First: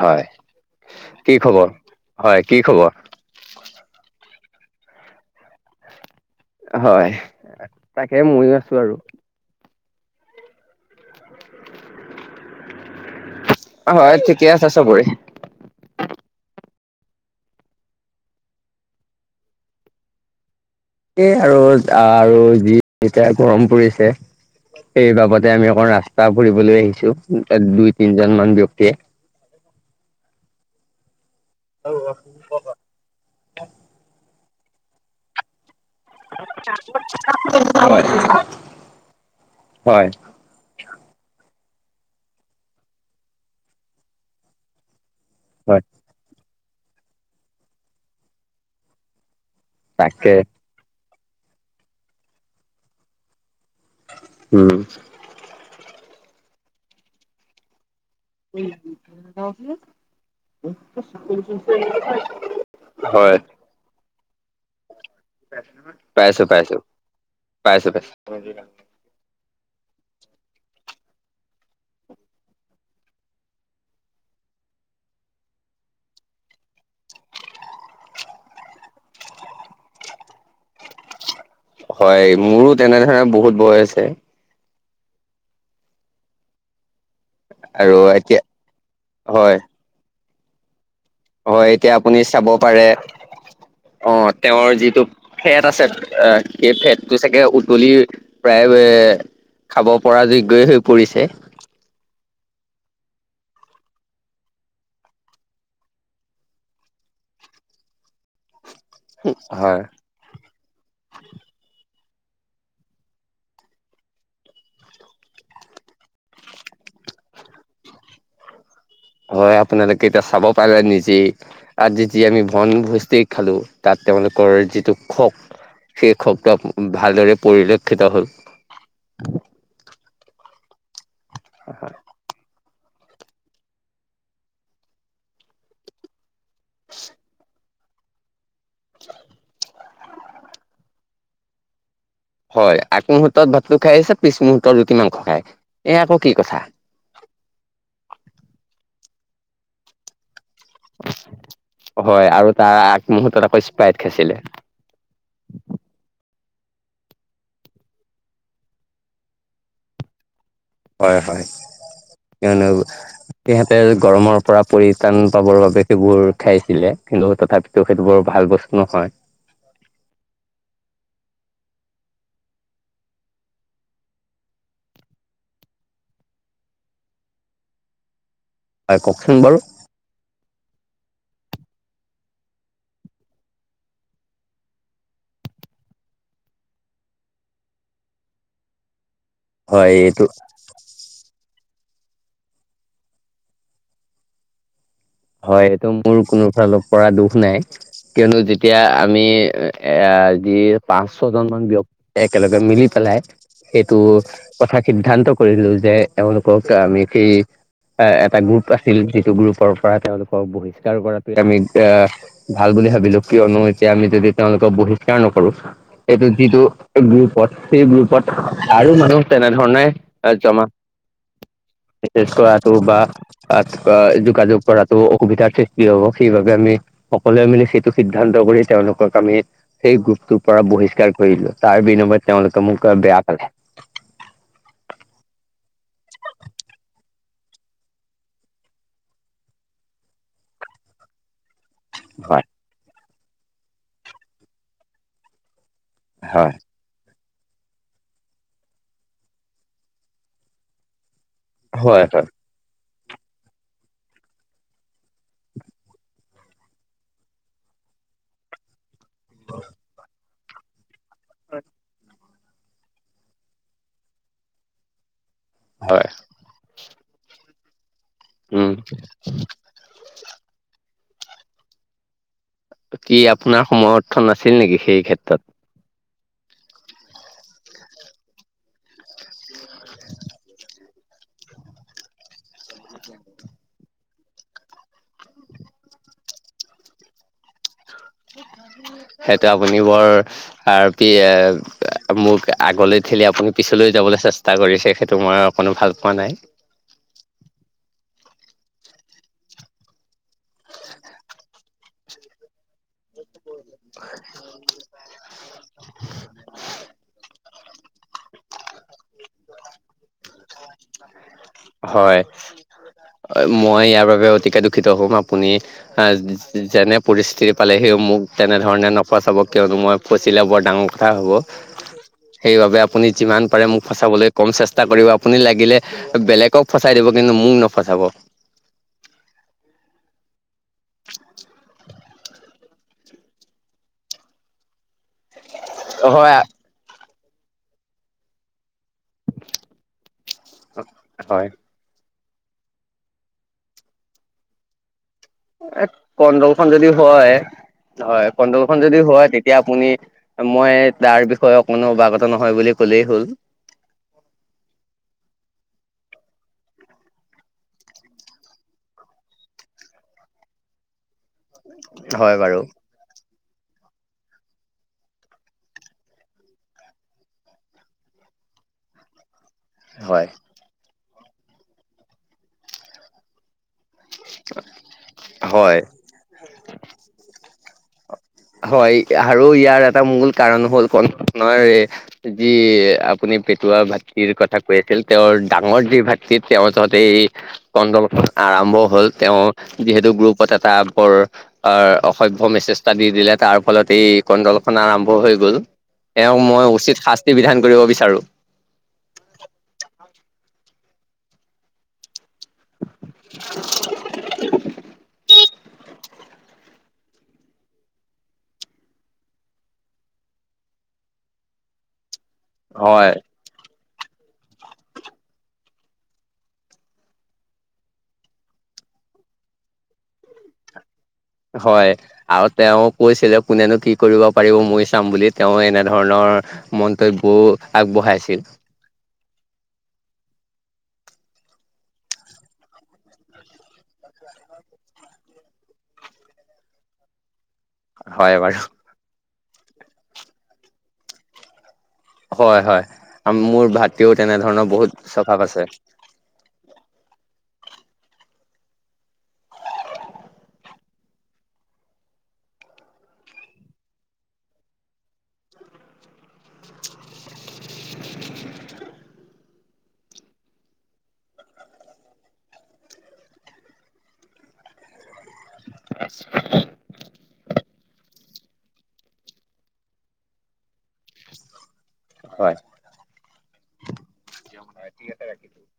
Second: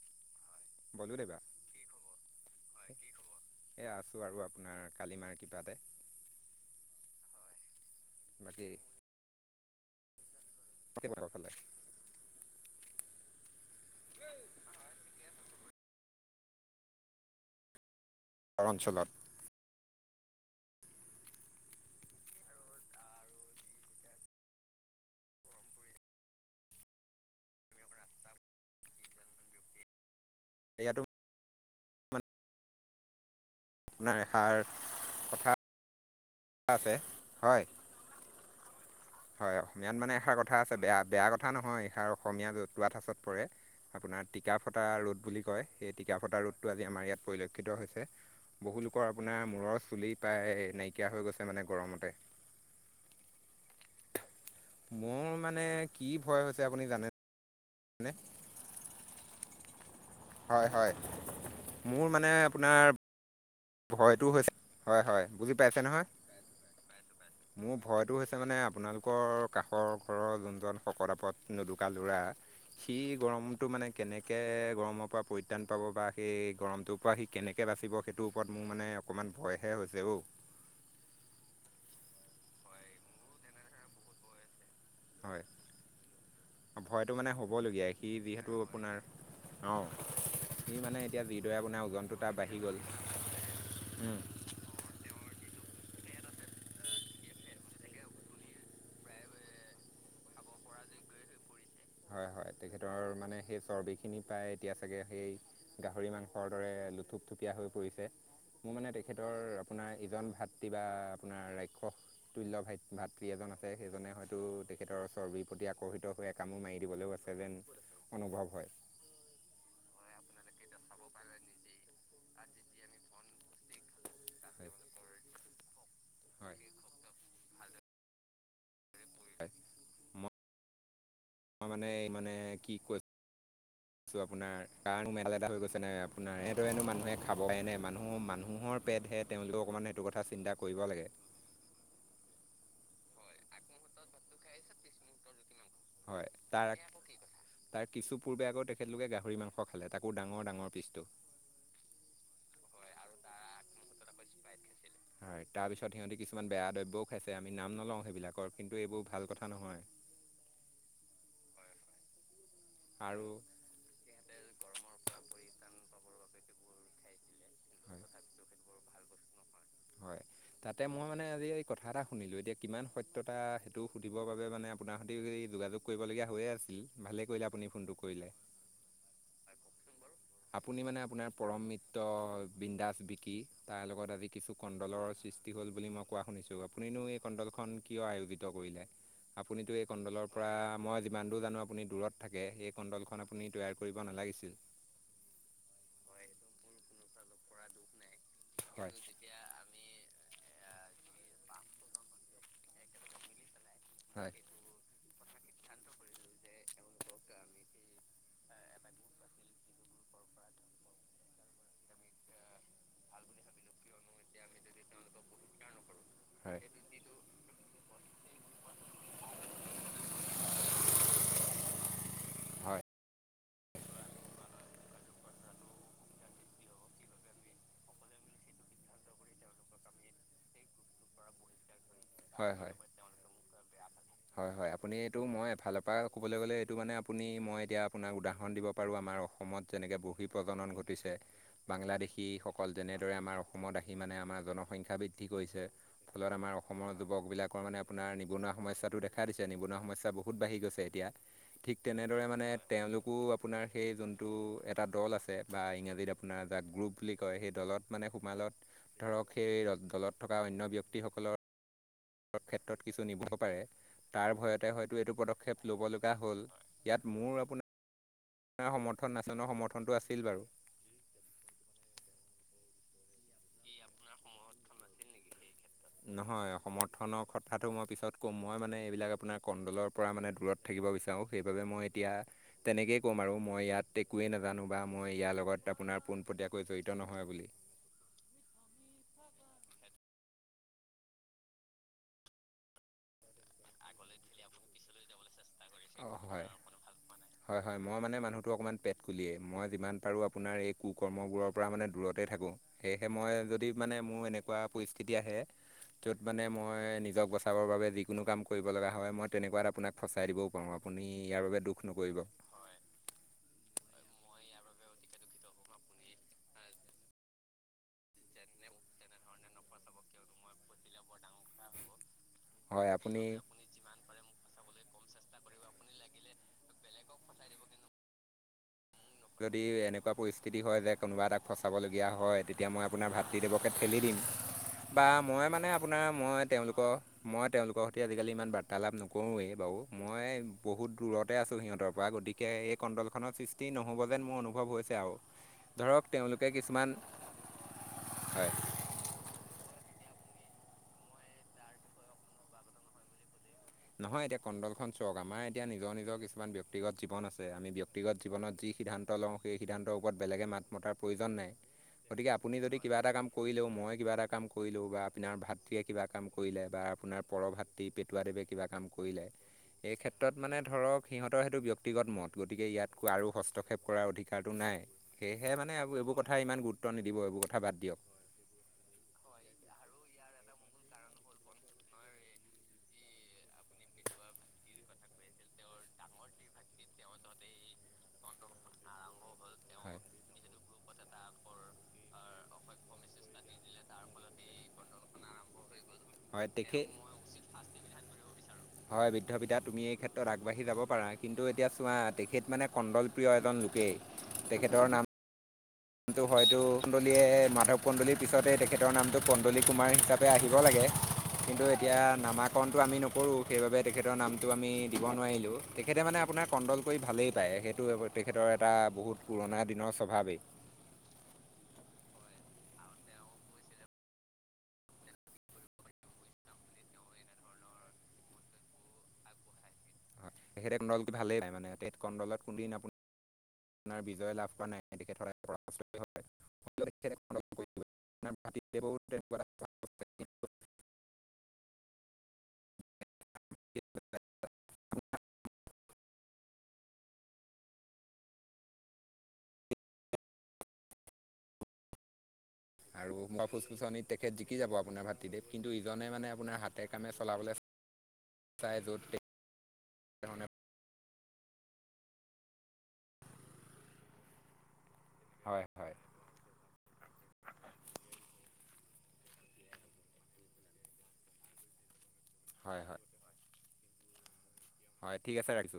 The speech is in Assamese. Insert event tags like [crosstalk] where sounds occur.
হয়। বলো দেবা, কি খবৰ, হয় কি খবৰ হয় কি খবৰ। এই আছোঁ আৰু আপোনাৰ কালি মাৰ কৃপাতে। হয়। তাকে ময়ো বাকী, আছো আৰু তাকে বোৰ খালে। হয়, ঠিকে আছে চবৰে। অঞ্চলত। সেই আৰু, আৰু যি এতিয়া গৰম পৰিছে। সেই বাবতে আমি অকণ ৰাস্তা ফুৰিবলৈ আহিছোঁ, দুই তিনিজন মান ব্যক্তিয়ে। এইয়াতো, হ'ক, আপোনাৰ এষাৰ কথা আছে, হয় হয় মমানে এষাৰ কথা কথা আছে, বেয়া বেয়া কথা নহয়, এইষাৰ অসমীয়া জতুৱা ঠাঁচত পৰে আপোনাৰ টিকা ফটা ৰ'দ বুলি ক কয়, হয় সেই টিকা ফটা ৰদটো আজি আমাৰ ইয়াত পৰিলক্ষিত হৈছে, বহুলোকৰ আপোনাৰ মূৰৰ চুলি তাকে প্ৰায় নাইকিয়া হৈ গৈছে মানে গৰমতে উম মোৰ মানে কি ভয় হৈছে আপুনি জানে কি কওকচোন। হয় হয়, মোৰ মানে হয় আপোনাৰ এইটো হৈছে, হয় হয় বুজি পাইছে নহয়, পাইছো পাইছো মোৰ পাইছো পাইছো ভয়টো হৈছে মানে আপোনালোকৰ কাষৰ ঘৰৰ যোনজন শকত আপত নোদুকা ল'ৰা সি গৰমটো মানে কেনেকে গৰমৰ পৰা পৰিত্ৰাণ পাব বা সেই গৰমটো পৰা সি কেনেকৈ বাচিব সেইটোৰ ওপৰত মোৰ মানে অকণমান ভয়হে হৈছে অ' হয়, মোৰো তেনেধৰণে বহুত ভয় হৈছে। হয়, ভয়টো মানে হ'বলগীয়া আৰু সি এতিয়া যিহেতু আপোনাৰ হয় অ', সি মানে এতিয়া যি হয় এতিয়া আপুনি চাব পাৰে, অ', তেওঁৰ যিটো ফেট আছে, আহ্ সেই ফেটটো চাগে উতলি প্ৰায় খাব পৰা যোগ্যই হৈ পৰিছে। হয় হয়, তেখেতৰ মানে সেই চৰ্বিখিনি প্ৰায় এতিয়া চাগে সেই গাহৰি মাংসৰ দৰে লুথুপথুপীয়া হৈ পৰিছে, মোৰ মানে তেখেতৰ হয় আপোনাৰ ইজন ভাত তৃ বা আপোনাৰ ৰাক্ষস তুল্য ভাত ভাতৃ এজন আছে, সেইজনে হয়তো তেখেতৰ চৰ্বিৰ প্ৰতি আকৰ্ষিত হৈ কামোৰ মাৰি দিবলৈও আছে যেন অনুভৱ হয়। হয়, আপোনালোকে এতিয়া চাব পাৰে নিজেই আজি জি আমি বন ভো্জ টি খালো তাত তেওঁলোকৰ যিটো খক্, সেই খকটো হয় ভালদৰে পৰিলক্ষিত হ'ল। পৰিৱেশ মই মানে এই মানে কি কৈছোঁ আপোনাৰ কাৰণ মেলা এা হৈ গৈছে ন আপোনাৰ এইদৰেনো মানুহে খাবনে মানুহৰ মানুহৰ পেটহে তেওঁলোকেও অকণমান সেইটো কথা চিন্তা কৰিব লাগে। হয়, আগ মুহূৰ্তত ভাতটো খাই আহিছে, পিছ মুহূৰ্তত ৰুটি মাংস খায় এ আকৌ কি হয়চ, কথা তাৰ তাৰ কিছু পূৰ্বে আকৌ তেখেতলোকে গাহৰি মাংস খালে, তাকো ডাঙৰ ডাঙৰ পিচটো হয় আৰু তাৰ আগমুহুৰ্তত আকৌ স্প্ৰাইট খাইছিলে। হয় তাৰপিছত সিহঁতি কিছুমান বেয়া দ্ৰব্যও খাইছে, আমি নাম নলওঁ সেইবিলাকৰ কিন্তু এইবোৰ ভাল কথা নহয়। হয় হয়, কিয়নো আৰু সিহঁতে গৰমৰ পৰা পৰিত্ৰাণ পাবৰ বাবে সেইবোৰ খাইছিলে, কিন্তু তথাপিতো টো সেইটো বৰ ভাল বস্তু নহয়। নহয়। হয়, তাতে মই মানে আজি এই কথা এটা শুনিলোঁ, এতিয়া কিমান সত্যতা সেইটো সুধিবৰ বাবে মানে আপোনাৰ সৈতে যোগাযোগ কৰিবলগীয়া হৈয়ে আছিলে, ভালেই কৰিলে আপুনি ফোনটো কৰিলে। হয় কওকচোন বাৰু? আপুনি মানে আপোনাৰ পৰম মিত্ৰ, বিন্দাস বিকি তাৰ লগত আজি কিছু কণ্ডলৰ সৃষ্টি হ'ল বুলি মই কোৱা শুনিছোঁ, আপুনিনো এই কণ্ডলখন কিয় আয়োজিত কৰিলে? আপুনিতো এই হয় এইটো কণ্ডলৰ পৰা মই যিমান দূৰ জানো আ আপুনি দূৰত থাকে, সেই কণ্ডলখন আপুনি তৈয়াৰ কৰিব নালাগিছিল। হয়, এইটো মোৰ কোনো ফালৰ পৰা দোষ নাই, কিয়নো যেতিয়া হয় আমি এ যি পাঁচ, ছয় জনমান ব্যক্তি একেলগে মিলি পেলাই সেইটো হয় কথা সিদ্ধান্ত কৰিলো যে এওঁলোকক আমি সেই এটা গ্ৰুপ আছিল, যিটো গ্ৰুপৰ পৰা তেওঁলোকক বহিষ্কাৰ কৰাটোৱে আমি এ ভাল বুলি ভাবিলো, কিয়নো এতিয়া আমি যদি তেওঁলোকক বহিষ্কাৰ নকৰো, এইটো হয় যিটো গ্ৰুপ হয় সেই গ্ৰুপত আৰু মানুহ তেনেধৰণে জমা বিশষকৈ ত' হয়। বা যোগাযোগ কৰাটো অসুবিধাৰ সৃষ্টি হ'ব, সেইবাবে আমি সকলোৱে মিলি সেইটো সিদ্ধান্ত কৰি তেওঁলোকক আমি সেই গ্ৰুপটোৰ পৰা বহিষ্কাৰ কৰিলো, তাৰ বিনিময়ত হয় তেওঁলোকে হয়। মোক বেয়া পালে। হয়, হয়, আপুনি এইটো মই ফালৰ পৰা ক'বলৈ গ'লে এইটো মানে আপুনি মই এতিয়া আপোনাক উদাহৰণ দিব পাৰোঁ, আমাৰ অসমত যেনেকৈ বহিঃ প্ৰজনন ঘটিছে হয় বাংলাদেশীসকল যেনেদৰে আমাৰ অসমত আহি মানে আমাৰ জনসংখ্যা বৃদ্ধি কৰিছে, ফলত আমাৰ হয় অসমৰ যুৱকবিলাকৰ মানে আপোনাৰ নিবনুৱা সমস্যাটো দেখা দিছে, নিবনুৱা সমস্যা বহুত বাঢ়ি গৈছে এতিয়া। ঠিক হয় হয় তেনেদৰে মানে তেওঁলোকো আপোনাৰ সেই যোনটো এটা দল আছে বা ইংৰাজীত আপোনাৰ যাক গ্ৰুপ বুলি কয় সেই দলত মানে সোমালত, ধৰক সেই দলত থকা অন্য ব্যক্তিসকলৰ হয়। ক্ষেত্ৰত কিছু নিব পাৰে, তাৰ ভয়তে হয়তো এইটো পদক্ষেপ ল'ব হয় লগা হ'ল। ইয়াত মোৰ আপোনাৰ উম সমৰ্থন নাছিল নহয়, সমৰ্থনটো আছিল বাৰু কি আপোনাৰ সমৰ্থন নাছিল নেকি সেই ক্ষেত্ৰত? নহয়, সমৰ্থনৰ কথাটো মই পিছত কম, মই মানে এইবিলাক আপোনাৰ কণ্ডলৰ পৰা মানে দূৰত থাকিব বিচাৰোঁ, সেইবাবে মই এতিয়া তেনেকেই ক'ম আৰু মই ইয়াত একোৱেই নাজানো বা মই ইয়াৰ লগত আপোনাৰ পোনপটীয়াকৈ জড়িত নহয় বুলি সেইটো আপুনি বৰ আৰু প এ মোক আগলৈ ঠিলি আপুনি পিছলৈ যাবলৈ চেষ্টা কৰিছে, সেইটো মই অকণো ভাল পোৱা অ' নাই। হয়। হয়, হয়, মই মানে মানুহটো অকণমান পেট কুলিয়েই, মই যিমান পাৰোঁ আপোনাৰ এই কুকৰ্মবোৰৰ পৰা মানে দূৰতেই থাকোঁ। সেয়েহে মই যদি মানে মোৰ এনেকুৱা পৰিস্থিতি আহে, য'ত মানে মই নিজক বচাবৰ বাবে যিকোনো কাম কৰ কৰিব লগা হয়, মই তেনেকুৱাত আপোনাক ফচাই দিবও পাৰোঁ, আপুনি ইয়াৰ বাবে দুখ নকৰিব। হয়, মই ইয়াৰ বাবে অতিকে দুখিত হ'ম আপুনি অ', যেনে পৰিস্থিতি পালে সি মোক তেনেধৰণে নফচাব, কিয়নো মই ফচিলে বৰ ডাঙৰ কথা হ'ব। হ হ [unintelligible] সেইবাবে আপুনি যিমান পাৰে মোক ফচাবলৈ কম চেষ্টা কৰিব, আপুনি লাগিলে বেলেগ ক ফচাই দিব, কিন্তু মোক নফচাব। যদি এনেকুৱা পৰিস্থিতি হয় যে কোনোবা এটাক ফচাব লগ হয় তেতিয়া মই আপোনাৰ ভাতৃদেৱকে ঠেলি দিম বা মই মানে আপোনাৰ ম হয় মই তেওঁলোকৰ সৈতে আজিকালি ইমান বাৰ্তা তালাপ নকৰোঁৱেই বাৰু, মই বহুত দূৰতে হয় আছোঁ সিহঁতৰ পৰা, গতিক গতিকে এই কণ্ডলখনৰ সৃষ্টি নহ'ব যেন মোৰ অনুভৱ হৈছে, আৰু এ, ধৰক তেওঁলোকে কণ্ডল খন যদি কিছুমান হয়, হয়, কণ্ডল খন যদি হয় তেতিয়া এতিয়া আপুনি মই তাৰ বিষয়ে কোনো অৱাগত নহয় বুলি ক'লেই হ'ল। নহয়, এতিয়া কণ্ডলখন চাওঁক, আমাৰ এতিয়া নিজৰ নিজৰ কিছুমান ব্যক্তিগত জীৱন আছে, আমি ব্যক্ত ব্যক্তিগত জীৱনত যি সিদ্ধান্ত লওঁ, সেই সিদ্ধান্তৰ ওপৰত বেলেগে মাত মতাৰ প্ৰয়োজন নাই। গতিকে হয় আপুনি বাৰু যদি কিবা এটা কাম কৰিলেও মই কিবা এটা কাম কৰিলেও বা আপোনাৰ ভাতৃয়ে কিবা কাম কৰিলে বা আপোনাৰ পৰভাতি পেটুৱাদেৱে কিবা কাম কৰিলে, এই হয়। ক্ষেত্ৰত মানে ধৰক সিহঁতৰ সেইটো ব্যক্তিগত মত, গতিকে ইয়াতকৈ আৰু হস্তক্ষেপ কৰাৰ অধিকাৰটো নাই সেয়েহে হয় মানে এইবোৰ কথা ইমান গুৰুত্ব নিদিব এইবোৰ কথা বাদ দিয়ক। হয় আৰু ইয়াৰ এটা মূল কাৰণ হ'ল যি আপুনি পেটুৱা ভাটিৰ কথা কৈ আছে। আছিল তেওঁৰ ডাঙৰ যি ভাতৃ তেওঁৰ যহতে এই কণ্ডলখন আৰম্ভ হ'ল। তেওঁ হয় যিহেতু গ্ৰুপত এটা বৰ অ' অসভ্য মেছেজ এটা দি দিলে। তাৰ ফলত এই কণ্ডলখন আৰম্ভ হৈ গ'ল এক হয় মই তেখেত উচিত শাস্তি বিধান কৰিব বিচাৰো। হয় বৃদ্ধ পিতা তুমি এই ক্ষেত্ৰত আগবাঢ়ি যাব পাৰা। কিন্তু এতিয়া চোৱা তেখেত মানে কণ্ডলপ্ৰিয় এজন লোকেই তেখেতৰ নাম কিন্তু হয়তো কুডলীয়ে মাধৱ কুণ্ডলীৰ পিছতে তেখেতৰ নামটো কণ্ডলী কুমাৰ হিচাপে আহিব লাগে। কিন্তু এতিয়া নামাকৰণটো আমি হয় নকৰোঁ। সেইবাবে তেখেতৰ নামটো আমি দিব নোৱাৰিলোঁ তেখেতে মানে আপোনাৰ কণ্ডল কৰি ভালেই পায় সেইটো তেখেতৰ এটা বহুত পুৰণা দিনৰ স্বভাৱেই। হয়। আৰু তেওঁ কৈছিলে কোনেনো কি কৰিব পাৰিব মই চাম বুলি তেওঁ এনেধৰণৰ মন্তব্যও আগবঢ়াই আছিল। হয় তেখেতে কডলটো ভালেই পায় মানে কণ্ডলত কোনদিন আপুনি বিজয় লাভ কৰা নাই তেখেত সদায় হয় বাৰু [unintelligible] [inaudible] হয়, হয় আৰু মোৰ ভাতৃও তেনেধৰণৰ বহুত স্বভাৱ আছে। আৰু ফুচফুচননিত তেখেত জিকি যাব আপোনাৰ ভাতৃদেৱ। কিন্তু ইজনে মানে আপোনাৰ হাতে কামে চলাবলৈ চাই য'ত হয়, হয়। [inaudible] হয়। হয়, হয়। হয়, ঠিক আছে ৰাখিছে।